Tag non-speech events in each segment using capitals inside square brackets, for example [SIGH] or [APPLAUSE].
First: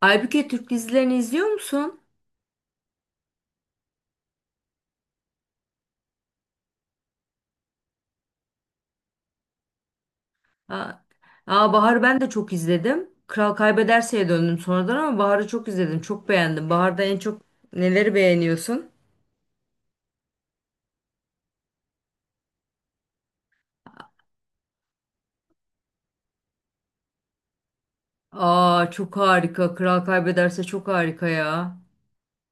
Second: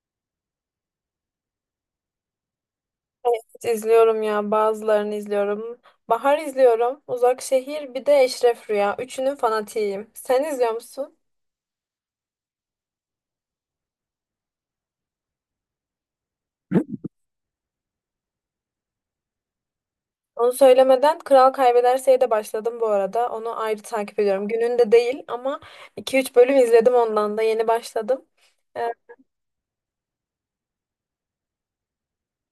Aybüke Türk dizilerini izliyor musun? Evet, izliyorum ya, bazılarını izliyorum. Bahar izliyorum. Uzak Şehir, bir de Eşref Rüya. Üçünün fanatiyim. Sen izliyor Aa, musun? aa Bahar'ı ben de çok izledim. Kral Kaybederse'ye döndüm sonradan ama Bahar'ı çok izledim. Çok beğendim. Bahar'da en çok neleri beğeniyorsun? Onu söylemeden Kral Kaybederse'ye de başladım bu arada. Onu ayrı takip ediyorum. Gününde değil ama iki üç bölüm izledim ondan da. Yeni başladım. Ee, Aa çok harika. Kral Kaybederse çok harika ya.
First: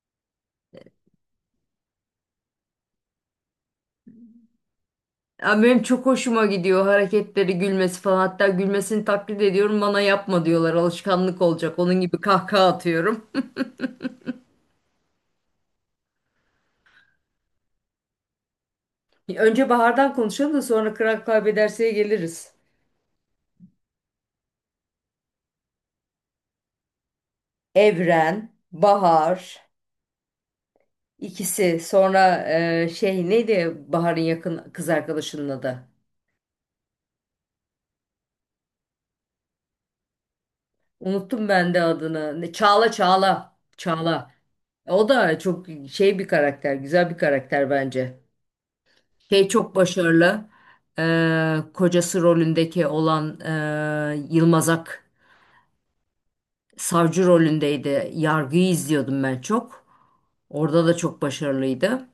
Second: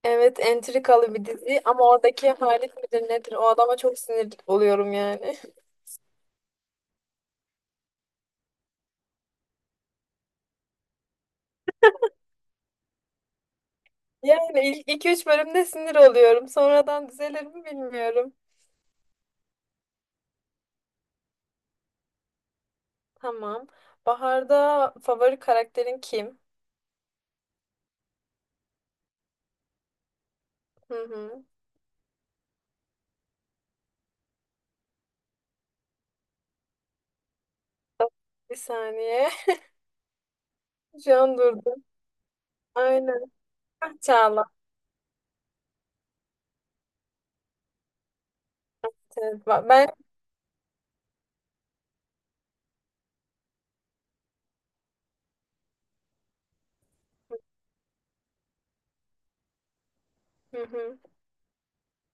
Evet, entrikalı bir dizi ama oradaki Halit midir nedir? O adama çok sinir oluyorum yani. Ya [LAUGHS] benim çok hoşuma gidiyor hareketleri, gülmesi falan. Hatta gülmesini taklit ediyorum. Bana yapma diyorlar. Alışkanlık olacak. Onun gibi kahkaha atıyorum. Yani ilk 2-3 bölümde sinir oluyorum. Sonradan düzelir mi bilmiyorum. [LAUGHS] Önce Bahar'dan konuşalım da sonra Kral Kaybederse'ye geliriz. Tamam. Bahar'da favori karakterin kim? Evren, Bahar. Hı hı. İkisi sonra şey neydi Bahar'ın yakın kız arkadaşının adı? Bir saniye. [LAUGHS] Şu an Unuttum ben durdum. de adını. Çağla Aynen. Çağla. Ah, Çağla. Çağla. O da çok şey bir karakter, güzel bir karakter bence. Evet, Şey çok ben başarılı. Kocası rolündeki olan Yılmaz Ak savcı rolündeydi. Yargıyı izliyordum ben çok. hı Orada da hı, çok başarılıydı.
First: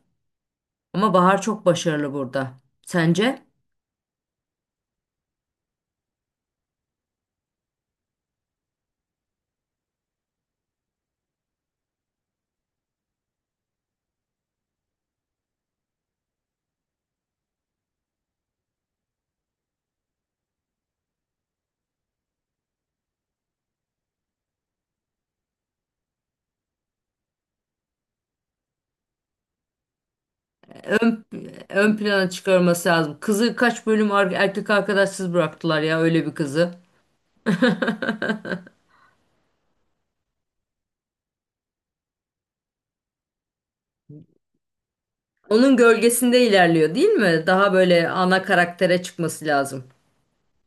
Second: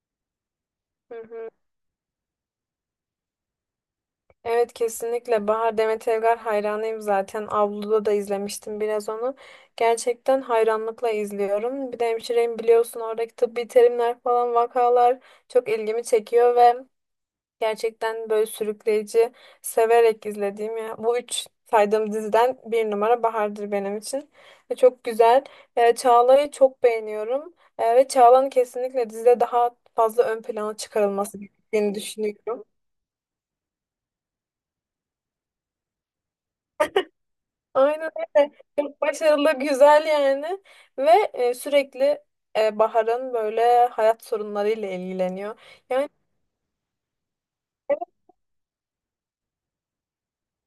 Ama hı Bahar hı. çok başarılı burada. Sence? Evet, kesinlikle Bahar Demet Evgar hayranıyım zaten. Avluda da izlemiştim biraz onu. Gerçekten hayranlıkla izliyorum. Bir de hemşireyim, biliyorsun, oradaki tıbbi terimler falan, vakalar çok ilgimi çekiyor ve gerçekten böyle sürükleyici, severek izlediğim ya. Bu üç saydığım diziden bir numara Bahar'dır benim için. Ve çok güzel. Çağla'yı çok beğeniyorum. Ve Çağla'nın kesinlikle dizide daha fazla ön plana ön, çıkarılması gerektiğini ön plana düşünüyorum. çıkarması lazım. Kızı kaç bölüm erkek arkadaşsız bıraktılar ya öyle bir kızı. Aynen öyle. Çok başarılı, güzel yani. Ve sürekli Bahar'ın böyle hayat sorunlarıyla ilgileniyor. Onun Yani gölgesinde ilerliyor değil mi? Daha böyle ana karaktere çıkması lazım.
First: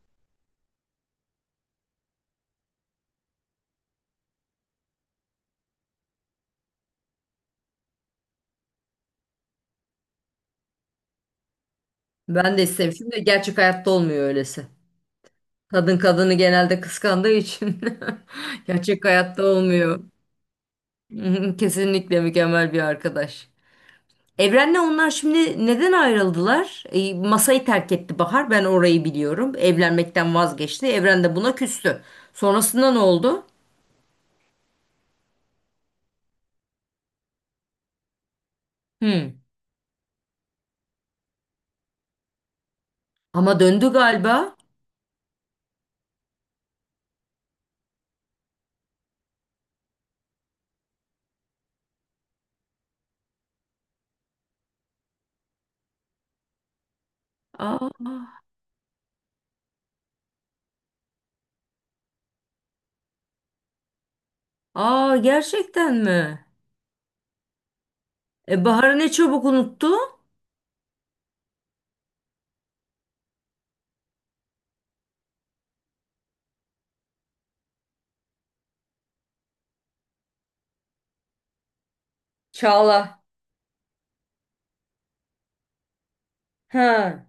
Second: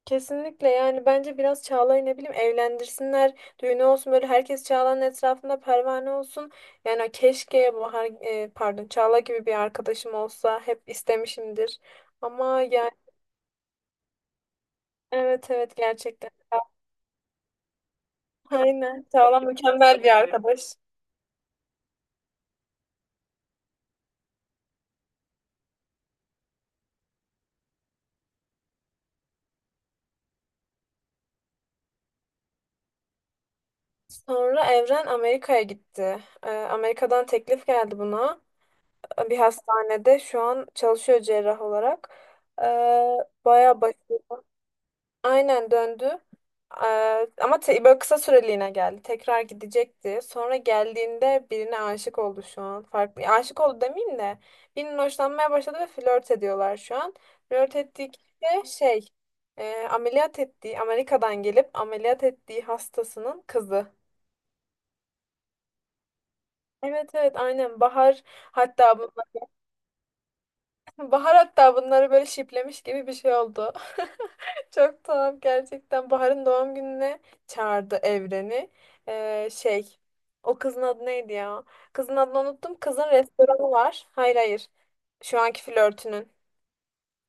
kesinlikle yani bence biraz Çağla'yı, ne bileyim, evlendirsinler, düğünü olsun, böyle herkes Çağla'nın etrafında pervane olsun. Yani keşke Bahar pardon, Çağla gibi bir arkadaşım olsa, hep istemişimdir. Ben de Ama yani istemişim de gerçek hayatta olmuyor öylesi. evet, evet, Kadın gerçekten. kadını genelde kıskandığı için [LAUGHS] gerçek Aynen, Çağla hayatta mükemmel olmuyor. bir arkadaş. [LAUGHS] Kesinlikle mükemmel bir arkadaş. Evren'le onlar şimdi neden ayrıldılar? Masayı terk etti Bahar. Ben orayı biliyorum. Evlenmekten vazgeçti. Evren de buna küstü. Sonrasında ne oldu? Sonra Evren Amerika'ya gitti. Amerika'dan teklif geldi buna. Hı. Bir hastanede şu an çalışıyor cerrah olarak. E, Ama bayağı döndü başarılı. galiba. Aynen, döndü. Böyle kısa süreliğine geldi. Tekrar gidecekti. Sonra geldiğinde birine aşık oldu şu an. Farklı. Aşık oldu demeyeyim de, birinin hoşlanmaya başladı ve flört ediyorlar şu an. Flört ettiği kişi Aa, de ameliyat ettiği, Amerika'dan gelip ameliyat ettiği hastasının kızı. aa gerçekten mi? Evet, evet, aynen. Bahar E Bahar'ı hatta ne bu çabuk unuttu? Bahar hatta bunları böyle şiplemiş gibi bir şey oldu. [LAUGHS] Çok tuhaf gerçekten. Bahar'ın doğum gününe çağırdı Evren'i. Ee, şey, O kızın adı neydi ya? Kızın adını unuttum. Kızın Çağla. restoranı var. Hayır, hayır. Şu anki flörtünün. Ha.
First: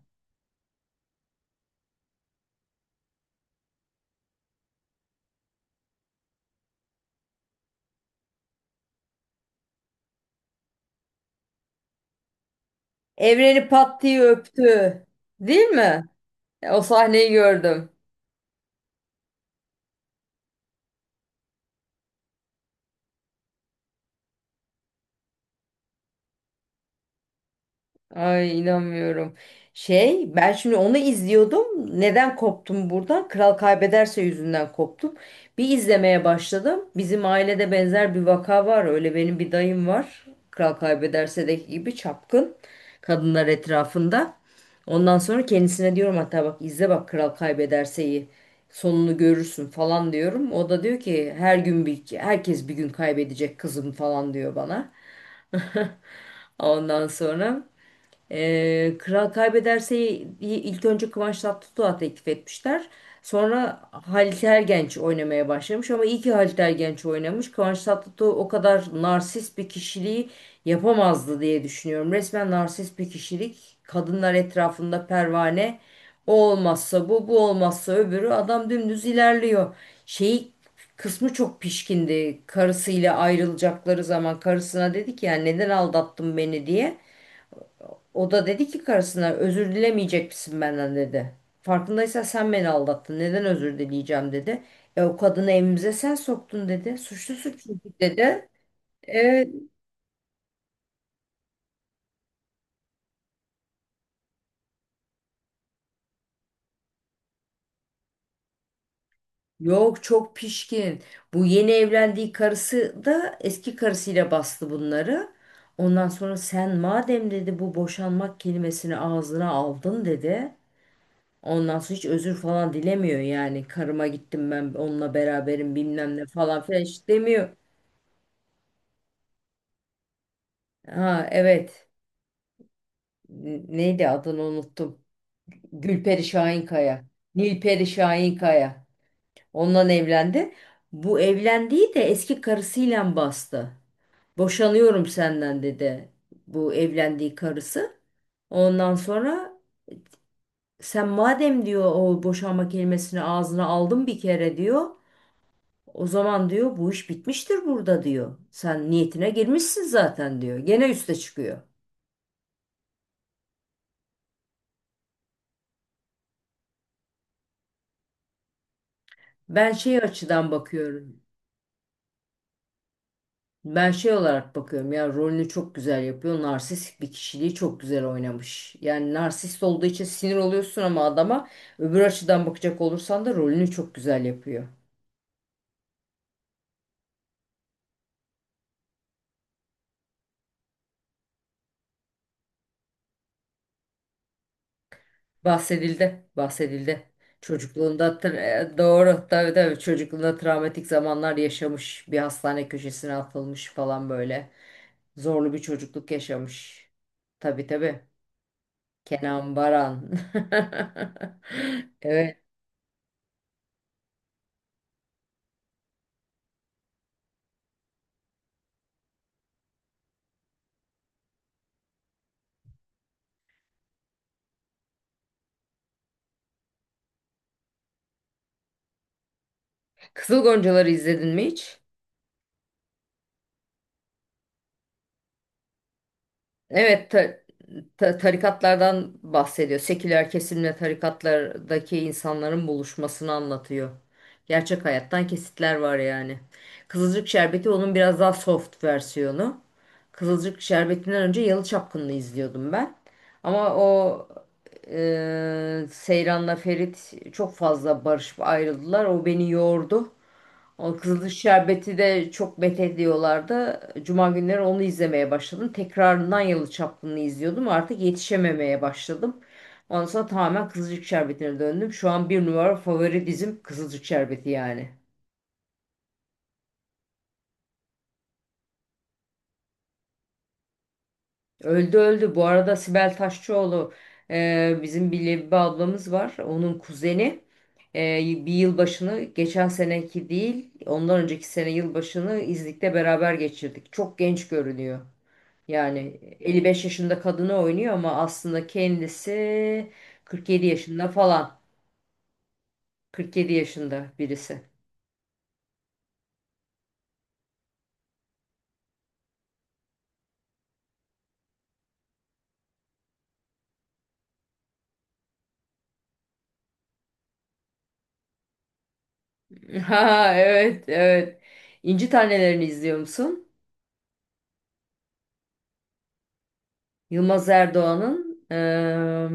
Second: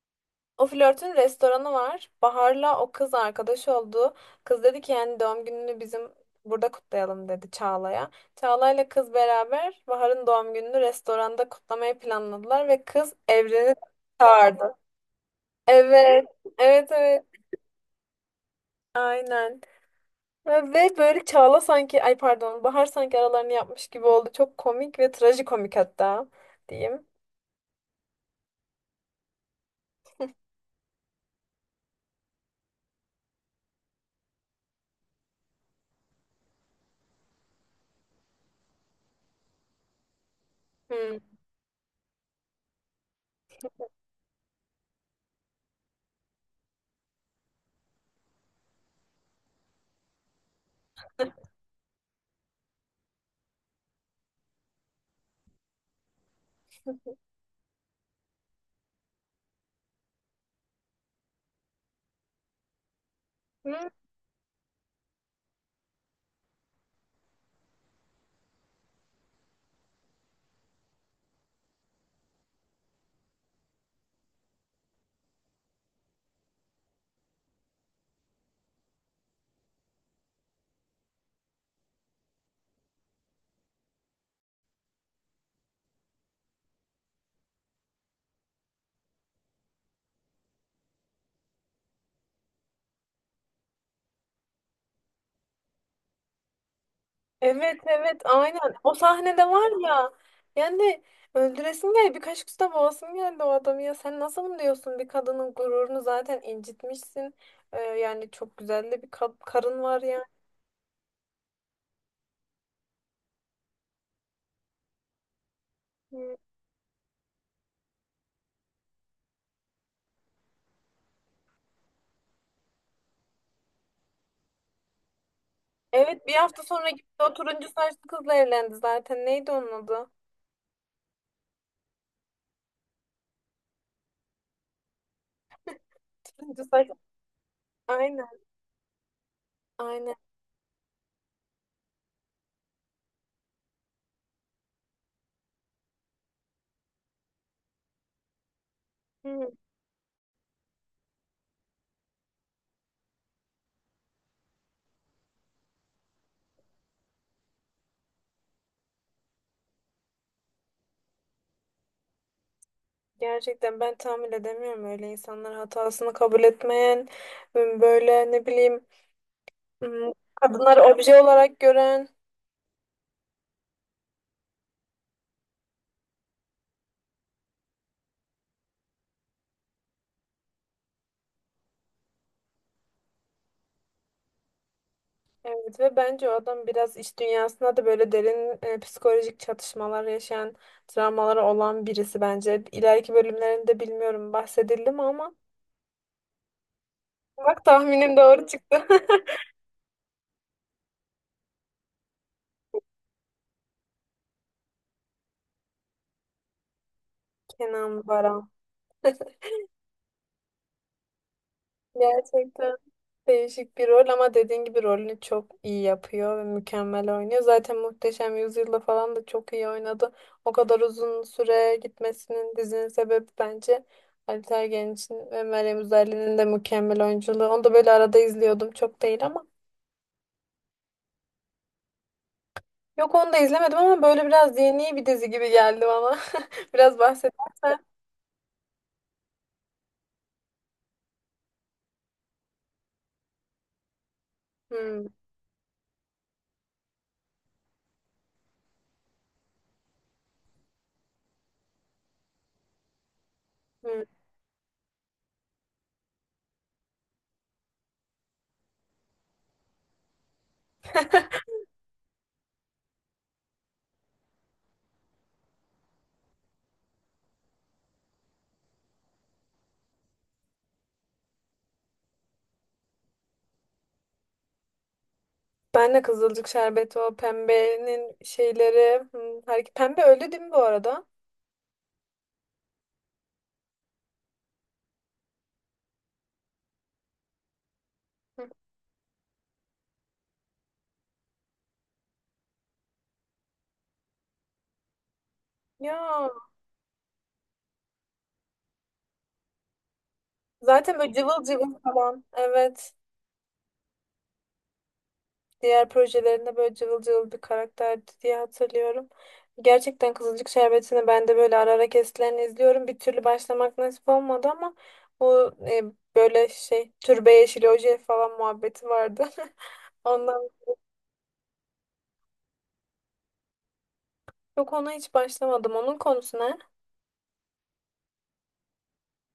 O flörtün restoranı var. Bahar'la o kız arkadaş oldu. Kız dedi ki yani doğum gününü bizim burada kutlayalım, dedi Çağla'ya. Çağla'yla kız beraber Bahar'ın doğum gününü restoranda kutlamayı planladılar ve kız Evreni Evren'i pat diye öptü. çağırdı. Değil mi? Evet, O evet, evet. sahneyi gördüm. Aynen. Ve böyle Çağla sanki, ay pardon, Bahar sanki aralarını yapmış gibi oldu. Çok komik, ve trajikomik hatta diyeyim. Ay inanmıyorum. Şey ben şimdi onu izliyordum. Neden koptum buradan? Kral Kaybederse yüzünden koptum. Bir izlemeye başladım. Bizim ailede benzer bir vaka var. Öyle benim bir dayım var. Kral Hı. Kaybederse'deki gibi çapkın kadınlar etrafında. Ondan sonra kendisine diyorum hatta bak izle bak Kral Kaybederse'yi. Sonunu görürsün falan diyorum. O da diyor ki her gün bir herkes bir gün kaybedecek kızım falan diyor bana. [LAUGHS] Ondan sonra Kral Kaybederse'yi ilk önce Kıvanç Tatlıtuğ'a teklif etmişler. Sonra Hı? Halit Ergenç oynamaya başlamış ama iyi ki Halit Ergenç oynamış. Kıvanç Tatlıtuğ o kadar narsist bir kişiliği yapamazdı diye düşünüyorum. Resmen narsist bir kişilik. Kadınlar etrafında pervane. O olmazsa bu, bu olmazsa öbürü. Adam dümdüz ilerliyor. Şey kısmı çok pişkindi. Karısıyla ayrılacakları zaman karısına dedi ki yani neden aldattın beni diye. O da dedi ki karısına özür dilemeyecek misin benden dedi. Farkındaysan sen beni aldattın. Neden özür dileyeceğim dedi. E o kadını evimize sen soktun dedi. Suçlusun Evet, çünkü evet, dedi. aynen. O sahnede Evet. var ya. Yani öldüresin geldi. Birkaç kusta boğasın geldi o adamı ya. Sen nasıl bunu diyorsun? Bir kadının gururunu zaten incitmişsin. Yani çok güzel de bir karın var Yok yani. çok pişkin. Bu yeni evlendiği karısı da eski karısıyla bastı bunları. Ondan sonra Hı. sen madem dedi bu boşanmak kelimesini ağzına aldın dedi. Ondan sonra hiç özür falan dilemiyor yani. Karıma gittim ben onunla beraberim bilmem ne Evet, bir falan hafta filan sonra hiç gitti, o demiyor. turuncu saçlı kızla evlendi zaten. Neydi onun adı? Ha evet. Neydi adını unuttum. Gülperi Turuncu saç. Şahinkaya. Nilperi Aynen. Şahinkaya. Ondan Aynen. evlendi. Bu evlendiği de eski karısıyla bastı. Boşanıyorum senden dedi bu evlendiği karısı. Ondan Hı, sonra sen madem diyor o boşanma kelimesini ağzına aldın bir kere diyor. O zaman diyor bu iş bitmiştir burada diyor. Sen niyetine girmişsin zaten diyor. Gene üste çıkıyor. gerçekten ben tahammül edemiyorum öyle insanlar, hatasını kabul etmeyen, böyle ne bileyim, Ben şey açıdan kadınları bakıyorum. obje olarak gören. Ben şey olarak bakıyorum ya rolünü çok güzel yapıyor. Narsist bir kişiliği çok güzel oynamış. Yani narsist olduğu için sinir oluyorsun ama adama öbür açıdan bakacak olursan da rolünü çok güzel yapıyor. Evet, ve bence o adam biraz iş dünyasında da böyle derin psikolojik çatışmalar yaşayan, travmaları olan birisi bence. İleriki bölümlerinde bilmiyorum bahsedildi mi ama Bahsedildi, bahsedildi. bak, Çocukluğunda tahminim doğru çıktı. doğru [LAUGHS] tabii tabii çocukluğunda travmatik zamanlar yaşamış. Bir hastane köşesine atılmış falan böyle. Zorlu bir çocukluk yaşamış. Tabii Kenan tabii. Baran. Kenan Baran. [LAUGHS] Evet. Gerçekten. Değişik bir rol ama dediğin gibi rolünü çok iyi yapıyor ve mükemmel oynuyor. Zaten Muhteşem Yüzyıl'da falan da çok iyi oynadı. O kadar uzun süre gitmesinin, dizinin sebebi bence Ali Tergen ve Meryem Üzerli'nin de mükemmel oyunculuğu. Onu da böyle arada izliyordum, çok değil ama. Kızıl Goncaları izledin mi hiç? Yok, onu da izlemedim ama böyle biraz yeni bir dizi gibi geldi bana. [LAUGHS] Biraz Evet, bahsedersen. Tarikatlardan bahsediyor. Seküler kesimle tarikatlardaki insanların buluşmasını anlatıyor. Gerçek Hmm, hayattan kesitler var yani. Kızılcık Şerbeti onun biraz daha soft versiyonu. Kızılcık Şerbeti'nden önce Yalı Çapkını'nı izliyordum ben. Ama hmm. o Seyran'la Ferit çok fazla barışıp ayrıldılar. O beni yordu. O Kızılış Şerbeti de çok met ediyorlardı. Cuma günleri onu izlemeye başladım. Tekrarından Yalı Çapkını'nı izliyordum. Artık yetişememeye başladım. Ondan sonra tamamen Kızılcık Şerbeti'ne döndüm. Şu an bir numara favori dizim Kızılcık Şerbeti yani. Ben de Kızılcık Şerbeti, o pembenin şeyleri. Hmm, Pembe öldü değil mi bu arada? Öldü öldü. Bu arada Sibel Taşçıoğlu bizim bir Lebibe ablamız var. Onun kuzeni. E, Hı. Bir yılbaşını geçen seneki değil ondan önceki sene yılbaşını İznik'te beraber geçirdik. Çok genç görünüyor. Yani Ya. 55 yaşında kadını oynuyor ama aslında kendisi 47 Zaten yaşında böyle cıvıl falan. cıvıl falan. Evet. 47 yaşında birisi. Diğer projelerinde böyle cıvıl cıvıl bir karakterdi diye hatırlıyorum. Gerçekten Kızılcık Şerbeti'ni ben de böyle ara ara kesitlerini izliyorum. Bir türlü başlamak nasip olmadı ama o böyle şey türbe yeşili oje falan muhabbeti vardı. [LAUGHS] [LAUGHS] Ha Ondan evet evet. İnci Taneleri'ni izliyor musun? yok, ona hiç başlamadım. Onun konusu ne? Yılmaz Erdoğan'ın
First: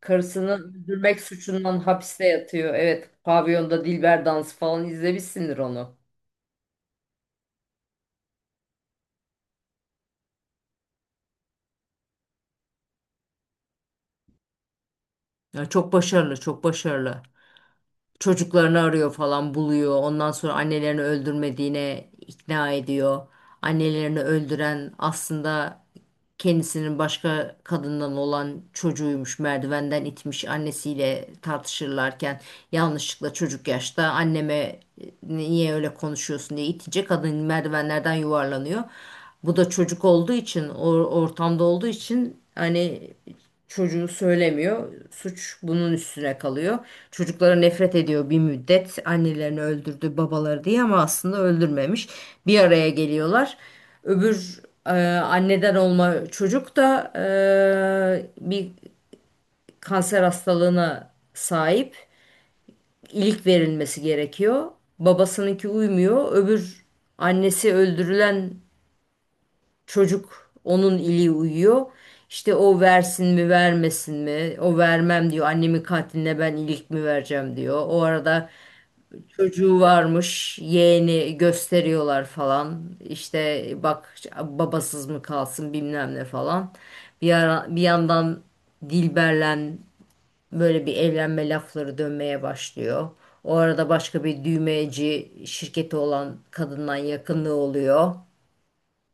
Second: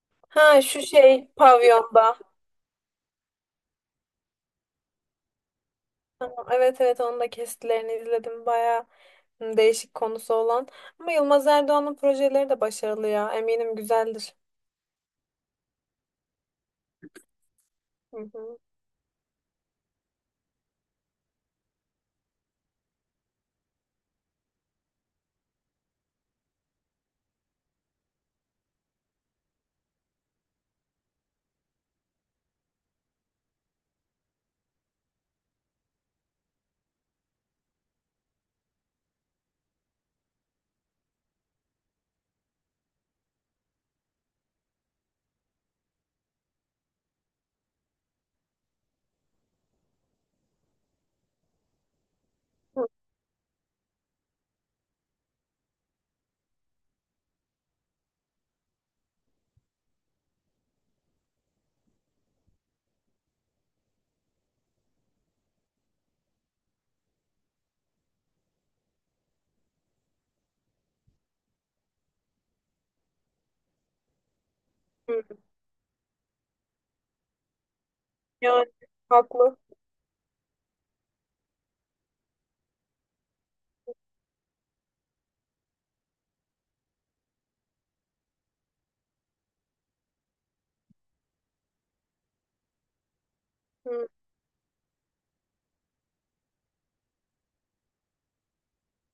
karısını Ha, şu öldürmek şey suçundan pavyonda. hapiste yatıyor. Evet, pavyonda Dilber dansı falan izlemişsindir onu. Tamam, evet, evet, onun da kesitlerini izledim. Bayağı hı, değişik konusu olan. Ama Yılmaz Erdoğan'ın projeleri de başarılı ya. Eminim güzeldir. Ya çok başarılı, çok başarılı. Hı hı. Çocuklarını arıyor falan buluyor. Ondan sonra annelerini öldürmediğine ikna ediyor. Annelerini öldüren aslında kendisinin başka kadından olan çocuğuymuş. Merdivenden itmiş annesiyle tartışırlarken yanlışlıkla çocuk yaşta anneme niye öyle konuşuyorsun diye itince kadın merdivenlerden yuvarlanıyor. Bu da çocuk olduğu için, o ortamda olduğu için hani çocuğu söylemiyor. Suç bunun üstüne kalıyor. Çocuklara nefret ediyor bir müddet. Annelerini öldürdü, babaları diye ama aslında öldürmemiş. Bir Hı araya geliyorlar. Öbür anneden olma çocuk da bir kanser hastalığına sahip. İlik verilmesi gerekiyor. Babasınınki uymuyor. Öbür annesi öldürülen çocuk onun ili uyuyor. İşte o versin mi vermesin mi? O hı. vermem diyor. Annemin katiline ben ilik mi vereceğim diyor. O arada Yani haklı. çocuğu varmış. Yeğeni gösteriyorlar falan. İşte bak babasız mı kalsın bilmem ne falan. Bir ara, bir yandan Dilber'le böyle bir evlenme lafları dönmeye başlıyor. O arada Hı. başka bir düğmeci şirketi olan kadından yakınlığı oluyor.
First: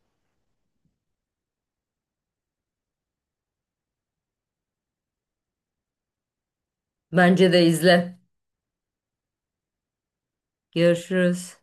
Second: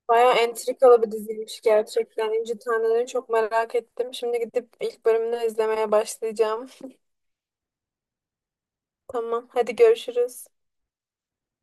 Bayağı entrikalı bir diziymiş gerçekten. İnci Tanrı'nı çok merak ettim. Şimdi gidip ilk bölümünü izlemeye başlayacağım. Bence de izle. Tamam, hadi görüşürüz. Görüşürüz.